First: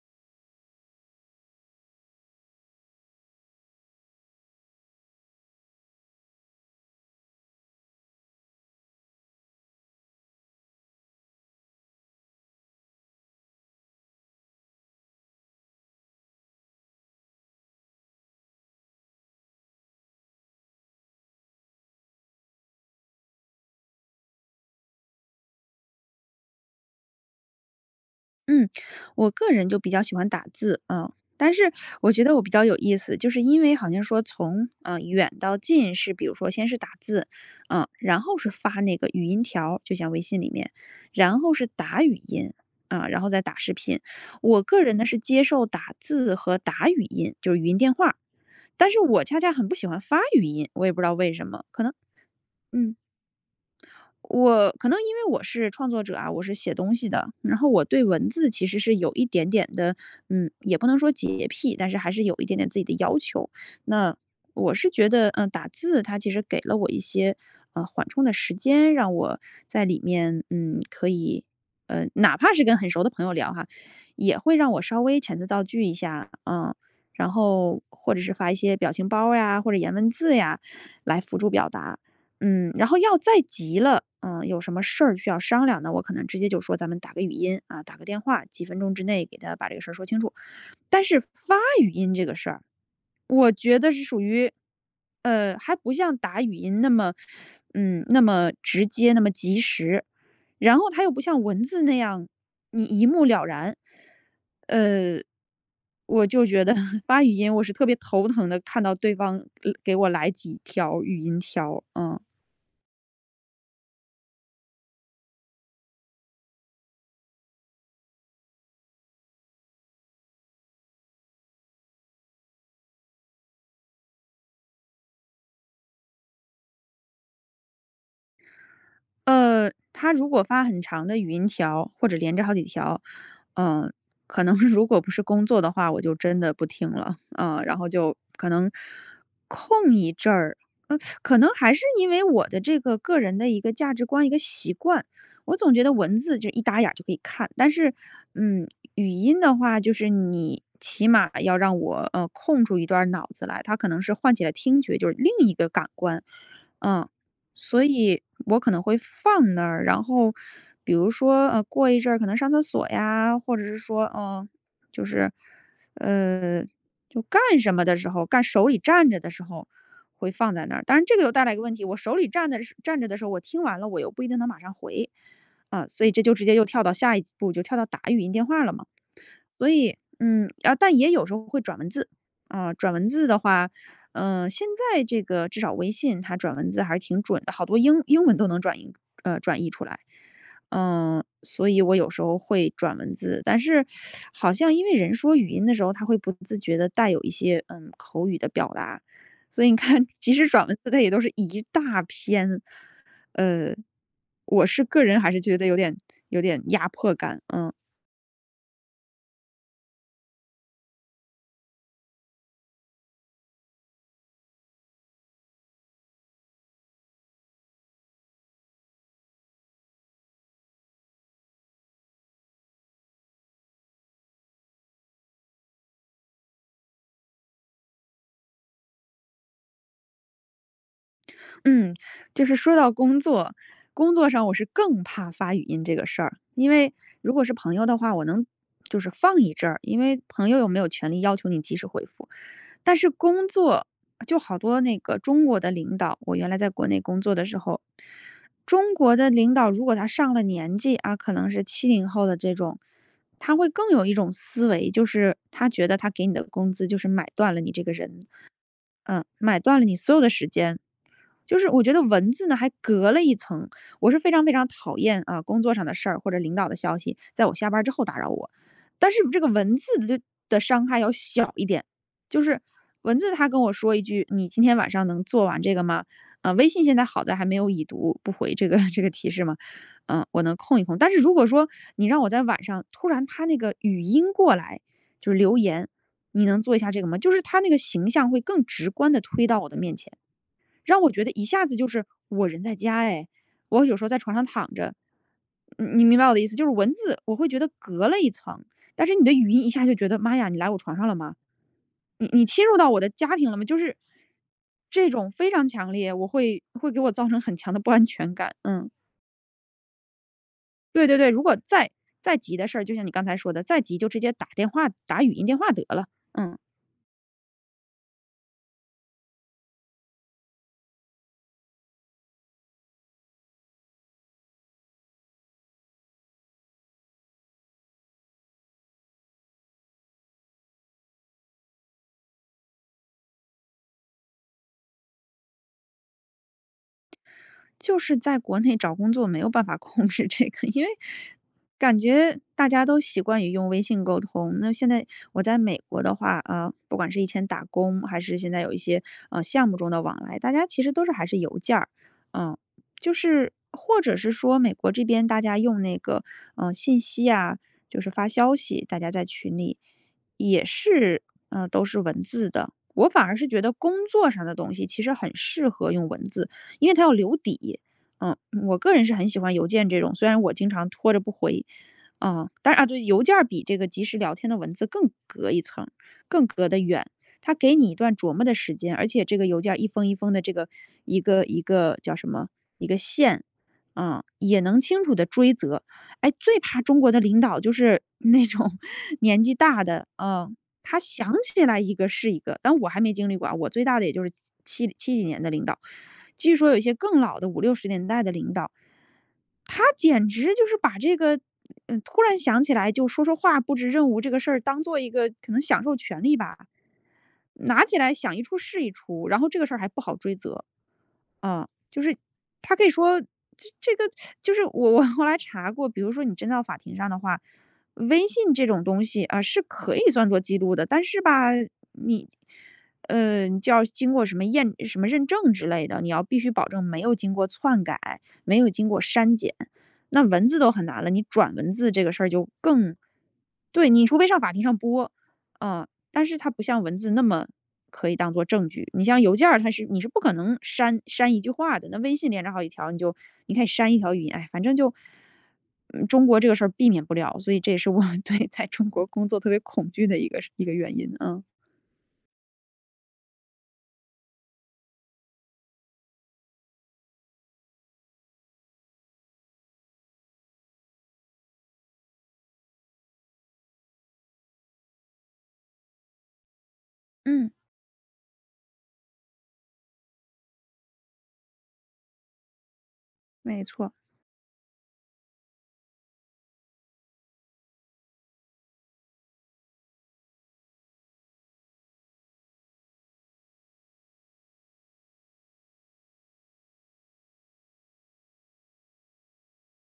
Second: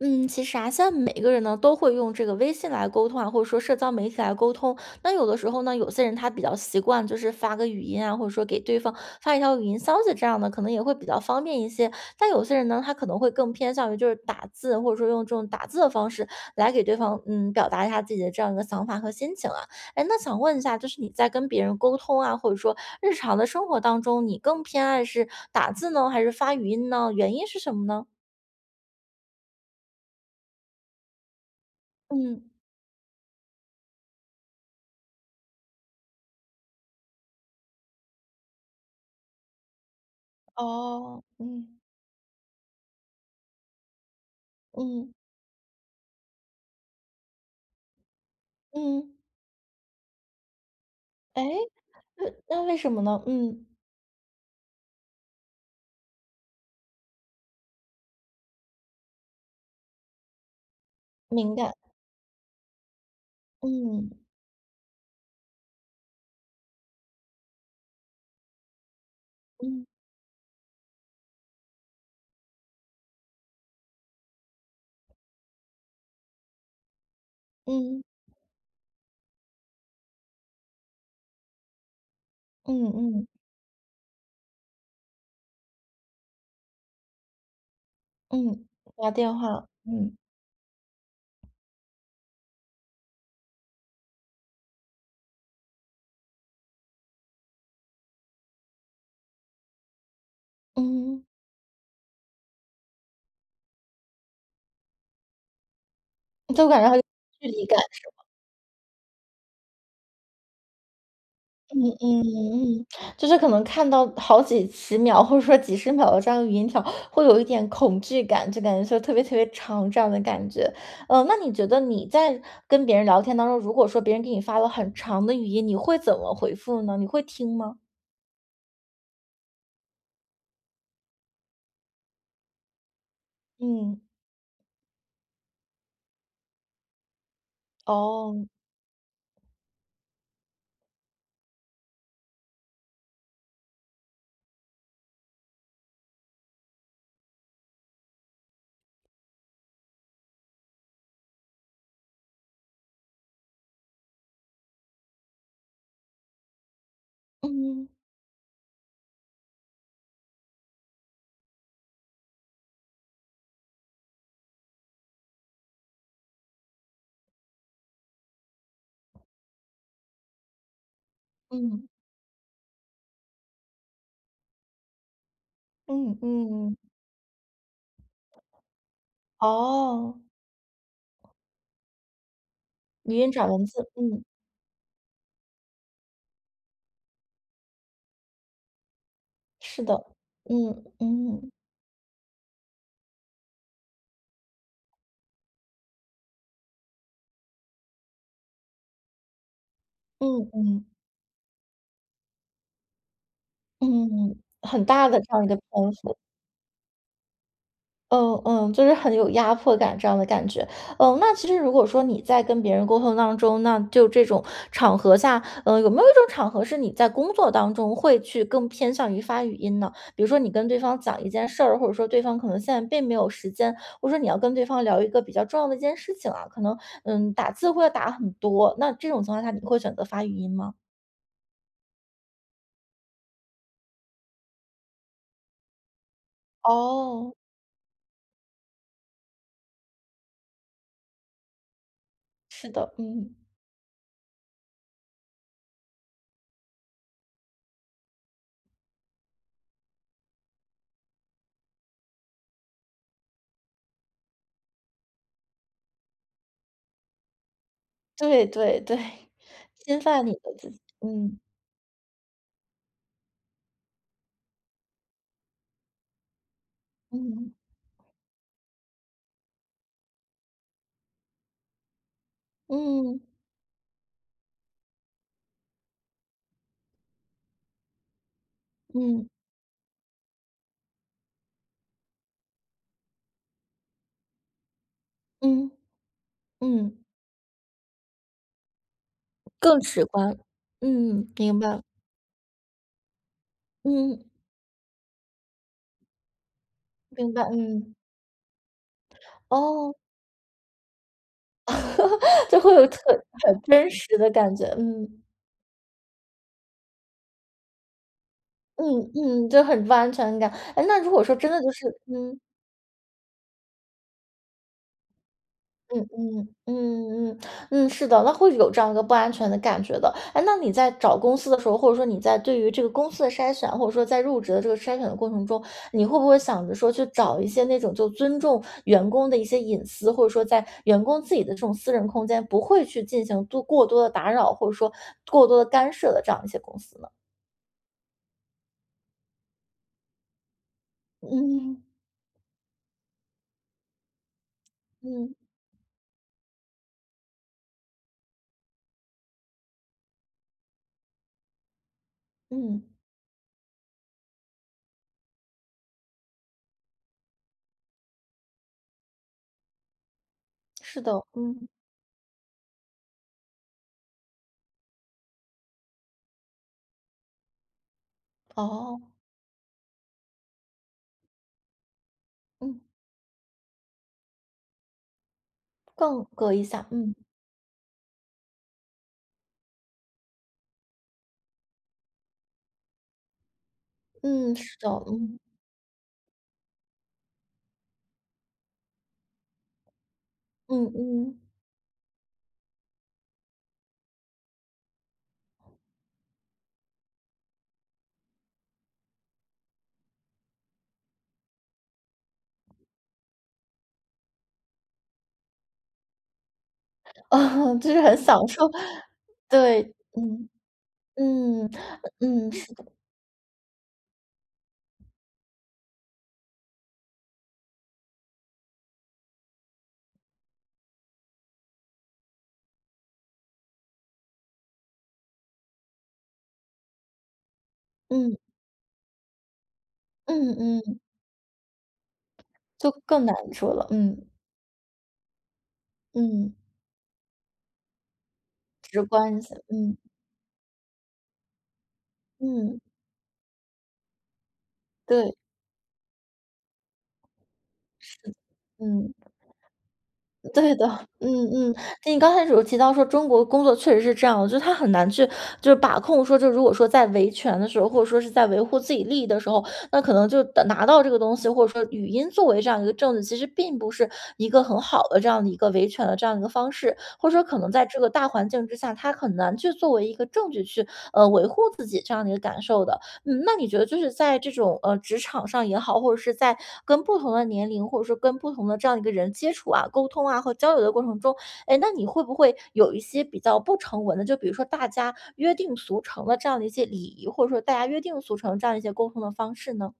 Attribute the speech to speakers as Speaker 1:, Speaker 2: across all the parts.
Speaker 1: 嗯，其实啊，现在每个人呢都会用这个微信来沟通啊，或者说社交媒体来沟通。那有的时候呢，有些人他比较习惯就是发个语音啊，或者说给对方发一条语音消息这样的，可能也会比较方便一些。但有些人呢，他可能会更偏向于就是打字，或者说用这种打字的方式来给对方表达一下自己的这样一个想法和心情啊。哎，那想问一下，就是你在跟别人沟通啊，或者说日常的生活当中，你更偏爱是打字呢，还是发语音呢？原因是什么呢？
Speaker 2: 嗯，我个人就比较喜欢打字，嗯，但是我觉得我
Speaker 1: 嗯
Speaker 2: 比较有意思，就是因为好像说从远到近是，比如说先是打字，嗯，然后是发那个语音条，就像微信里面，
Speaker 1: 哦，
Speaker 2: 然后是
Speaker 1: 嗯，
Speaker 2: 打语音啊，然后再打视频。我个人呢
Speaker 1: 嗯，
Speaker 2: 是接受打字和打语音，就是语音电话，但是
Speaker 1: 嗯，
Speaker 2: 我恰恰很不喜欢发语音，我也不知道为
Speaker 1: 哎，
Speaker 2: 什么，可能
Speaker 1: 那为什
Speaker 2: 嗯。
Speaker 1: 么呢？嗯，
Speaker 2: 我可能因为我是创作者啊，我是写东西的，然后我对文字其实是有一点点的，嗯，也不能说洁
Speaker 1: 敏感，
Speaker 2: 癖，但是还是有一点点自己的要求。
Speaker 1: 嗯，
Speaker 2: 那我是觉得，嗯、打字它其实给了我一些缓冲的时间，让我在
Speaker 1: 嗯，
Speaker 2: 里面，嗯，可以，哪怕是跟很熟的朋友聊哈，也会让我稍微遣词造句一下，嗯，然后
Speaker 1: 嗯，
Speaker 2: 或者是发一些表情包呀，或者颜文字呀，来辅助表达。嗯，
Speaker 1: 嗯
Speaker 2: 然后要
Speaker 1: 嗯
Speaker 2: 再急了，嗯，有什么事儿需要商量呢？我可能直接就说咱们打个语音啊，打个电话，几
Speaker 1: 嗯，
Speaker 2: 分钟之
Speaker 1: 打
Speaker 2: 内
Speaker 1: 电
Speaker 2: 给他
Speaker 1: 话，
Speaker 2: 把这个事儿说
Speaker 1: 嗯，
Speaker 2: 清楚。但是发语音这个事儿，我觉得是属于，还不像打语音那么，嗯，那么直接，那么及时，然后它又不
Speaker 1: 嗯，
Speaker 2: 像文字那样，你一目了然。呃，我就觉
Speaker 1: 就
Speaker 2: 得
Speaker 1: 感觉很有
Speaker 2: 发语
Speaker 1: 距
Speaker 2: 音我
Speaker 1: 离
Speaker 2: 是
Speaker 1: 感，
Speaker 2: 特别头疼的，看到对方给我来几条语音条，
Speaker 1: 嗯
Speaker 2: 嗯。
Speaker 1: 嗯嗯，就是可能看到好几十秒或者说几十秒的这样语音条，会有一点恐惧感，就感觉说特别特别长这样的感觉。嗯，那你觉得你在跟别人聊天当中，如果说别人给你发了很长的语音，你会怎么回复呢？你会听吗？
Speaker 2: 他如果发很长的语音条，或者连着好几条，嗯、
Speaker 1: 嗯，
Speaker 2: 可能 如果不是工作的话，我就真的不听了，嗯、然后就
Speaker 1: 哦，
Speaker 2: 可能空一阵儿，嗯、可能还是因为我的这个个人的一个价值观、一个习惯，我总觉得文字就一打眼儿就可以看，但是，嗯，语音的话，就是你起码要让我空出一段儿脑子来，它可能是唤起了听觉，就是另一个感官，嗯。所
Speaker 1: 嗯
Speaker 2: 以我可能会放那儿，然后比如说，过一阵儿可能上厕所呀，或者是说，嗯，呃，呃就干什么的时候，干手里站着的时候会放在那儿。当然，这个又带来一个问题，
Speaker 1: 嗯
Speaker 2: 我手里站的是站着的时候，我听完了，我又不一定能马上回，啊，所以
Speaker 1: 嗯
Speaker 2: 这就直接又
Speaker 1: 嗯，
Speaker 2: 跳到下一步，就跳到打语音电话了嘛。所以，
Speaker 1: 哦，
Speaker 2: 嗯，啊，但也有时候会转文字，啊，转文
Speaker 1: 语
Speaker 2: 字
Speaker 1: 音
Speaker 2: 的
Speaker 1: 转文
Speaker 2: 话，
Speaker 1: 字，嗯，
Speaker 2: 嗯、现在这个至少微信它转文字还是挺准的，好多英文都能转译，转译
Speaker 1: 是
Speaker 2: 出
Speaker 1: 的，
Speaker 2: 来。
Speaker 1: 嗯
Speaker 2: 嗯、
Speaker 1: 嗯
Speaker 2: 所以我有时候会转文字，但是好像因为人说语音的时候，他会不自觉的带有一些口语的表达，所以你看，即使
Speaker 1: 嗯
Speaker 2: 转文
Speaker 1: 嗯
Speaker 2: 字，它也都是一大篇。呃，
Speaker 1: 嗯，
Speaker 2: 我是
Speaker 1: 很
Speaker 2: 个
Speaker 1: 大的
Speaker 2: 人还
Speaker 1: 这
Speaker 2: 是
Speaker 1: 样一个
Speaker 2: 觉得有
Speaker 1: 篇
Speaker 2: 点
Speaker 1: 幅。
Speaker 2: 压迫感，嗯。
Speaker 1: 嗯嗯，就是很有压迫感这样的感觉。嗯，那其实如果说你在跟别人沟通当中，那就这种场合下，有没有一种场合是你在工作当中会去更偏向于发语音呢？比如说你跟对方讲一件事儿，或者说对方可能现在并没有时间，或者说你要跟对方聊一个比较重要的一件事情啊，可能打字会要打很多，那这种情况下你会选择发语音吗？
Speaker 2: 嗯，就是说到工作，工作上我是更怕发语音这个事儿，因为如
Speaker 1: 哦，
Speaker 2: 果是朋友的话，我能就是放一阵儿，因为朋友又没有权利要求你及时回复。
Speaker 1: 是的，
Speaker 2: 但是
Speaker 1: 嗯，
Speaker 2: 工作就好多那个中国的领导，我原来在国内工作的时候，中国的领导如果他上了年纪啊，可能是七零后的这种，他会更有一种思维，就是他觉得他给你的工资就是买断了你这个人，
Speaker 1: 对对对，
Speaker 2: 嗯，买断了你
Speaker 1: 侵
Speaker 2: 所有
Speaker 1: 犯
Speaker 2: 的
Speaker 1: 你
Speaker 2: 时
Speaker 1: 的自
Speaker 2: 间。
Speaker 1: 己，嗯
Speaker 2: 就是我觉得文字呢还隔了一层，我是非常非常讨厌啊、工作上的事儿或者领导的消息，在
Speaker 1: 嗯
Speaker 2: 我下班之后打扰我，但是这个文字的伤害要小一点，就是文
Speaker 1: 嗯。
Speaker 2: 字他跟我说一句你今天晚上能做完这个吗？啊、微信现在好在还没有已读不回这个 这个
Speaker 1: 嗯
Speaker 2: 提示嘛，嗯、我能空一空。但是如果说你让我在晚上突然他那个语音过来就是留
Speaker 1: 嗯
Speaker 2: 言，你能做一下这
Speaker 1: 嗯，
Speaker 2: 个吗？就是他那个形象会更直观的推到我的
Speaker 1: 更
Speaker 2: 面
Speaker 1: 直
Speaker 2: 前，
Speaker 1: 观。
Speaker 2: 让我觉得
Speaker 1: 嗯，
Speaker 2: 一
Speaker 1: 明
Speaker 2: 下子
Speaker 1: 白。
Speaker 2: 就是我人在家哎，我有时候在
Speaker 1: 嗯，
Speaker 2: 床上躺着，嗯，你明白我的意思？就是文字
Speaker 1: 明
Speaker 2: 我
Speaker 1: 白，
Speaker 2: 会觉得
Speaker 1: 嗯。
Speaker 2: 隔了一层，但是你的语音一下就
Speaker 1: 哦，
Speaker 2: 觉得妈呀，你来我床上了吗？你
Speaker 1: 就
Speaker 2: 侵
Speaker 1: 会
Speaker 2: 入
Speaker 1: 有
Speaker 2: 到我的家庭了
Speaker 1: 很
Speaker 2: 吗？就
Speaker 1: 真
Speaker 2: 是
Speaker 1: 实的感觉，
Speaker 2: 这
Speaker 1: 嗯，
Speaker 2: 种非常强烈，会给我造成很强的不安全感。嗯，
Speaker 1: 嗯嗯，就很不安全感。哎，那
Speaker 2: 对
Speaker 1: 如
Speaker 2: 对
Speaker 1: 果
Speaker 2: 对，
Speaker 1: 说
Speaker 2: 如
Speaker 1: 真
Speaker 2: 果
Speaker 1: 的就是。
Speaker 2: 再急的事儿，就像你刚才说的，再急就直接打电话打语音电话得
Speaker 1: 嗯
Speaker 2: 了。
Speaker 1: 嗯
Speaker 2: 嗯。
Speaker 1: 嗯嗯嗯，是的，那会有这样一个不安全的感觉的。哎，那你在找公司的时候，或者说你在对于这个公司的筛选，或者说在入职的这个筛选的过程中，你会不会想着说去找一些那种就尊重员工的一些隐私，或者说在员工自己的这种私人空间，不会去进行多过多的打扰，或者说过多的干涉的这样一些公司呢？
Speaker 2: 就是在国内找工作没有办法控制这个，因为
Speaker 1: 嗯
Speaker 2: 感觉大家都习惯于用微信沟通。那现在
Speaker 1: 嗯
Speaker 2: 我在美国的话，不管是以前打工，还是现在有一些项目中的往来，大家其实都是还是邮件儿，嗯、
Speaker 1: 嗯，
Speaker 2: 就是或者是说美国这边大家用那个信息啊，就是发消息，大家在群里也
Speaker 1: 是的，
Speaker 2: 是嗯、
Speaker 1: 嗯，
Speaker 2: 都是文字的。我反而是觉得工作上的东西其实很适合用文字，因为他要留底。嗯，我个
Speaker 1: 哦，
Speaker 2: 人是很喜欢邮件这种，虽然我经常拖着不回。啊，当
Speaker 1: 嗯，
Speaker 2: 然啊，对，邮件儿比这个即时聊天的文字更隔一层，
Speaker 1: 更
Speaker 2: 更
Speaker 1: 隔一
Speaker 2: 隔得
Speaker 1: 下，
Speaker 2: 远。
Speaker 1: 嗯
Speaker 2: 他给你一段琢磨的时间，而且这个邮件儿一封一封的这个一个一个叫什么一个线，啊、
Speaker 1: 嗯，
Speaker 2: 也
Speaker 1: 是
Speaker 2: 能
Speaker 1: 的，
Speaker 2: 清楚的
Speaker 1: 嗯
Speaker 2: 追责。哎，最怕中国的领导就是那种 年纪大的，啊、
Speaker 1: 嗯
Speaker 2: 他想
Speaker 1: 嗯。
Speaker 2: 起来一个是一个，但我还没经历过啊我最大的也就是七几年的领导。据说有一些更老的五六十年代的领导，他简直就是把这个，嗯，突然想起来就说说话、布置任务这个事儿当做一个可能享受权利吧，
Speaker 1: 啊，
Speaker 2: 拿
Speaker 1: 就
Speaker 2: 起
Speaker 1: 是
Speaker 2: 来
Speaker 1: 很
Speaker 2: 想一
Speaker 1: 享
Speaker 2: 出
Speaker 1: 受。
Speaker 2: 是一出，然后这个事儿还
Speaker 1: 对，
Speaker 2: 不好追
Speaker 1: 嗯，
Speaker 2: 责。啊，
Speaker 1: 嗯，
Speaker 2: 就是
Speaker 1: 嗯，是
Speaker 2: 他可
Speaker 1: 的，
Speaker 2: 以说这个就是我我后来查过，比如说你真到法庭上的话，微信这种东西啊，是可以算作记录的，但是吧，你，你就要经过什么验、什么认证之类的，你要必须保证没有经过篡改，
Speaker 1: 嗯，
Speaker 2: 没有经过删减。那文
Speaker 1: 嗯
Speaker 2: 字都很
Speaker 1: 嗯，
Speaker 2: 难了，你转文字这个事儿就
Speaker 1: 就
Speaker 2: 更，
Speaker 1: 更难说了，
Speaker 2: 对，你除非
Speaker 1: 嗯，
Speaker 2: 上法庭上播，啊、但是它
Speaker 1: 嗯，
Speaker 2: 不像文字那么可以当做证据。
Speaker 1: 直
Speaker 2: 你像邮
Speaker 1: 观一
Speaker 2: 件
Speaker 1: 些，
Speaker 2: 儿，它是
Speaker 1: 嗯，
Speaker 2: 你是不可能删一句话的。那微信连着好几
Speaker 1: 嗯，
Speaker 2: 条，你就你可以删一条语音，哎，反正就，
Speaker 1: 对，
Speaker 2: 嗯，中国这个事儿避免不了，所以这也是我 对在中国
Speaker 1: 嗯。
Speaker 2: 工作特别恐惧的一个
Speaker 1: 对的，
Speaker 2: 原因。
Speaker 1: 嗯
Speaker 2: 啊。
Speaker 1: 嗯，你刚开始有提到说中国工作确实是这样的，就是他很难去就是把控说，就如果说在维权的时候，或者说是在维护自己利益的时候，那可能就得拿到这个东西，或者说语音作为这样一个证据，其实并不是一个很好的这样的一个维权的这样一个方式，或者说
Speaker 2: 嗯，
Speaker 1: 可能在这个大环境之下，他很难去作为一个证据去维护自己这样的一个感受的。嗯，那
Speaker 2: 没
Speaker 1: 你觉得
Speaker 2: 错。
Speaker 1: 就是在这种，职场上也好，或者是在跟不同的年龄，或者说跟不同的这样一个人接触啊、沟通啊和交流的过程中，诶，那你会不会有一些比较不成文的，就比如说大家约定俗成的这样的一些礼仪，或者说大家约定俗成这样一些沟通的方式呢？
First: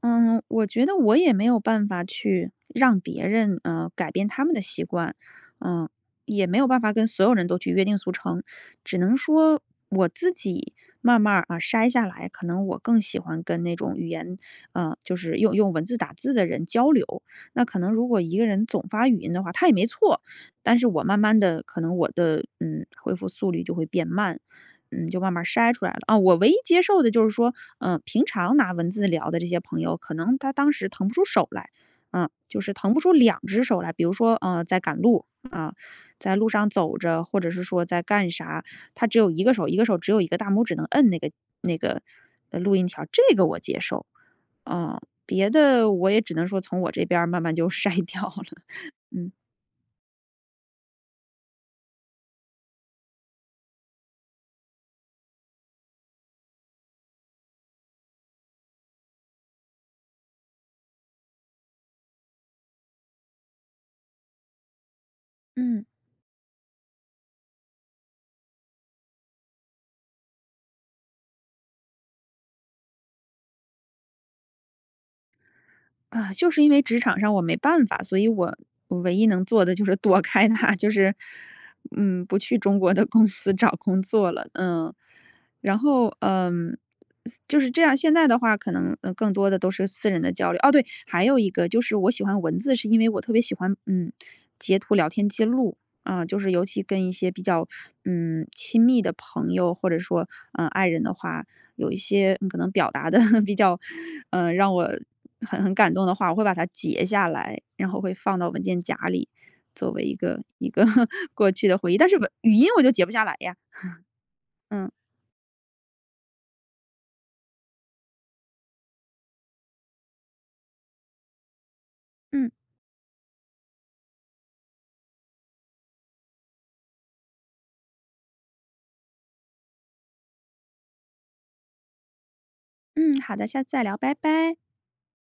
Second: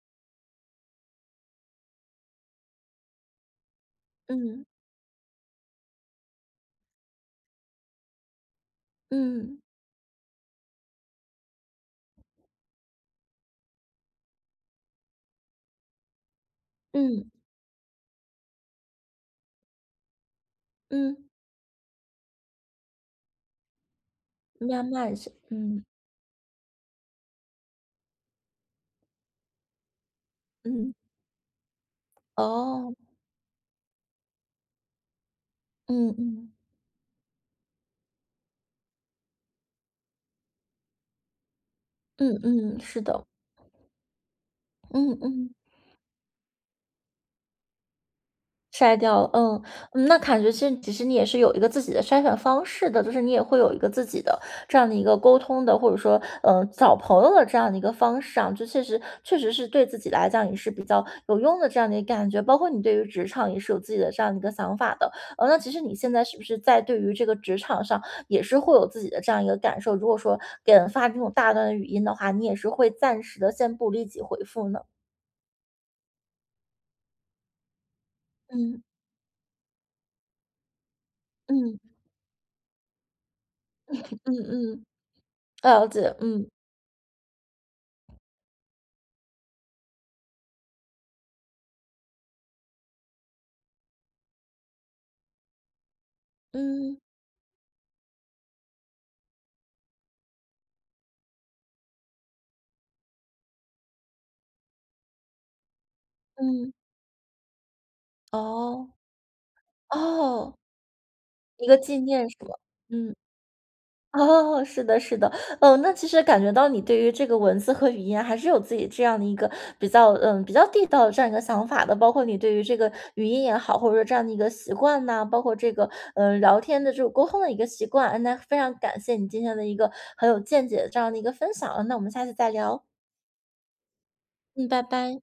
Speaker 2: 嗯，我觉得我也没有办法去让别人，嗯，改变他们的
Speaker 1: 嗯，
Speaker 2: 习惯，嗯，也没有办法跟所有人都去约定俗成，只能说
Speaker 1: 嗯，
Speaker 2: 我自己慢慢儿啊筛下来，可能我更喜欢跟那种语言，就是用文字打字的人交流。
Speaker 1: 嗯，
Speaker 2: 那可能如果一个人总发语音的话，他也没错，但是我
Speaker 1: 嗯，
Speaker 2: 慢慢的，可能我的恢复速率就会变慢，
Speaker 1: 慢
Speaker 2: 嗯，
Speaker 1: 慢
Speaker 2: 就慢
Speaker 1: 是
Speaker 2: 慢筛出
Speaker 1: 嗯，
Speaker 2: 来了啊。我唯一接受的就是说，嗯、平常拿文字聊的这些朋友，可能他当时
Speaker 1: 嗯，
Speaker 2: 腾不出手来，嗯、就是腾
Speaker 1: 哦，
Speaker 2: 不出两只手来。比如说，嗯，在赶路啊、
Speaker 1: 嗯
Speaker 2: 在路
Speaker 1: 嗯，
Speaker 2: 上走着，或者是说在干啥，他只有一个手，一个手只有一个大拇指能摁那个
Speaker 1: 嗯
Speaker 2: 录
Speaker 1: 嗯，
Speaker 2: 音
Speaker 1: 是
Speaker 2: 条，
Speaker 1: 的，
Speaker 2: 这个我接受。嗯、
Speaker 1: 嗯
Speaker 2: 别
Speaker 1: 嗯。
Speaker 2: 的我也只能说从我这边儿慢慢就 筛掉了。
Speaker 1: 筛掉了，
Speaker 2: 嗯
Speaker 1: 嗯，嗯，那感觉其实你也是有一个自己的筛选方式的，就是你也会有一个自己的这样的一个沟通的，或者说，找朋友的这样的一个方式啊，就确实确实是对自己来讲也是比较有用的这样的一个感觉，包括你对于职场也是有自己的这样的一个想法的，那其实
Speaker 2: 嗯
Speaker 1: 你现在是不是在对于这个职场上也是会有自己的这样一个感受？如果说给人发这种大段的语音的话，你也是会暂时的先不立即回复呢？
Speaker 2: 啊，就是因为职场上我没办法，所以
Speaker 1: 嗯
Speaker 2: 我唯一能做的就是躲开他，就是，
Speaker 1: 嗯
Speaker 2: 嗯，不去中国的公司找工作
Speaker 1: 嗯
Speaker 2: 了，
Speaker 1: 嗯，
Speaker 2: 嗯，然
Speaker 1: 了
Speaker 2: 后
Speaker 1: 解，嗯
Speaker 2: 嗯，就是这样。现在的话，可能更多的都是私人的交流。哦，对，还有一个就是我喜欢文字，是因为我特别喜欢截图聊天记录啊、就是尤其
Speaker 1: 嗯。
Speaker 2: 跟一些比较亲密的朋友或者说嗯、爱人的话，有一些嗯可能表达的 比较，嗯、让我很感动的话，我会把它
Speaker 1: 嗯，
Speaker 2: 截下来，然后会放到文件
Speaker 1: 哦，
Speaker 2: 夹里，作为
Speaker 1: 哦，
Speaker 2: 一个 过
Speaker 1: 一
Speaker 2: 去
Speaker 1: 个
Speaker 2: 的回忆。
Speaker 1: 纪
Speaker 2: 但是文
Speaker 1: 念是
Speaker 2: 语
Speaker 1: 吗？
Speaker 2: 音我就截不
Speaker 1: 嗯，
Speaker 2: 下来呀。
Speaker 1: 哦，是
Speaker 2: 嗯
Speaker 1: 的，是的，哦，那其实感觉到你对于这个文字和语言还是有自己这样的一个比较，比较地道的这样一个想法的，包括你
Speaker 2: 嗯
Speaker 1: 对于这个语音也好，或者说这样的一个习惯呐、包括这个聊天的这种沟通的一个习惯，哎那非常感谢你今天的一个很有见解的这样的一个分享，那我们下次再聊，
Speaker 2: 嗯，好的，下次再聊，拜拜。
Speaker 1: 嗯，拜拜。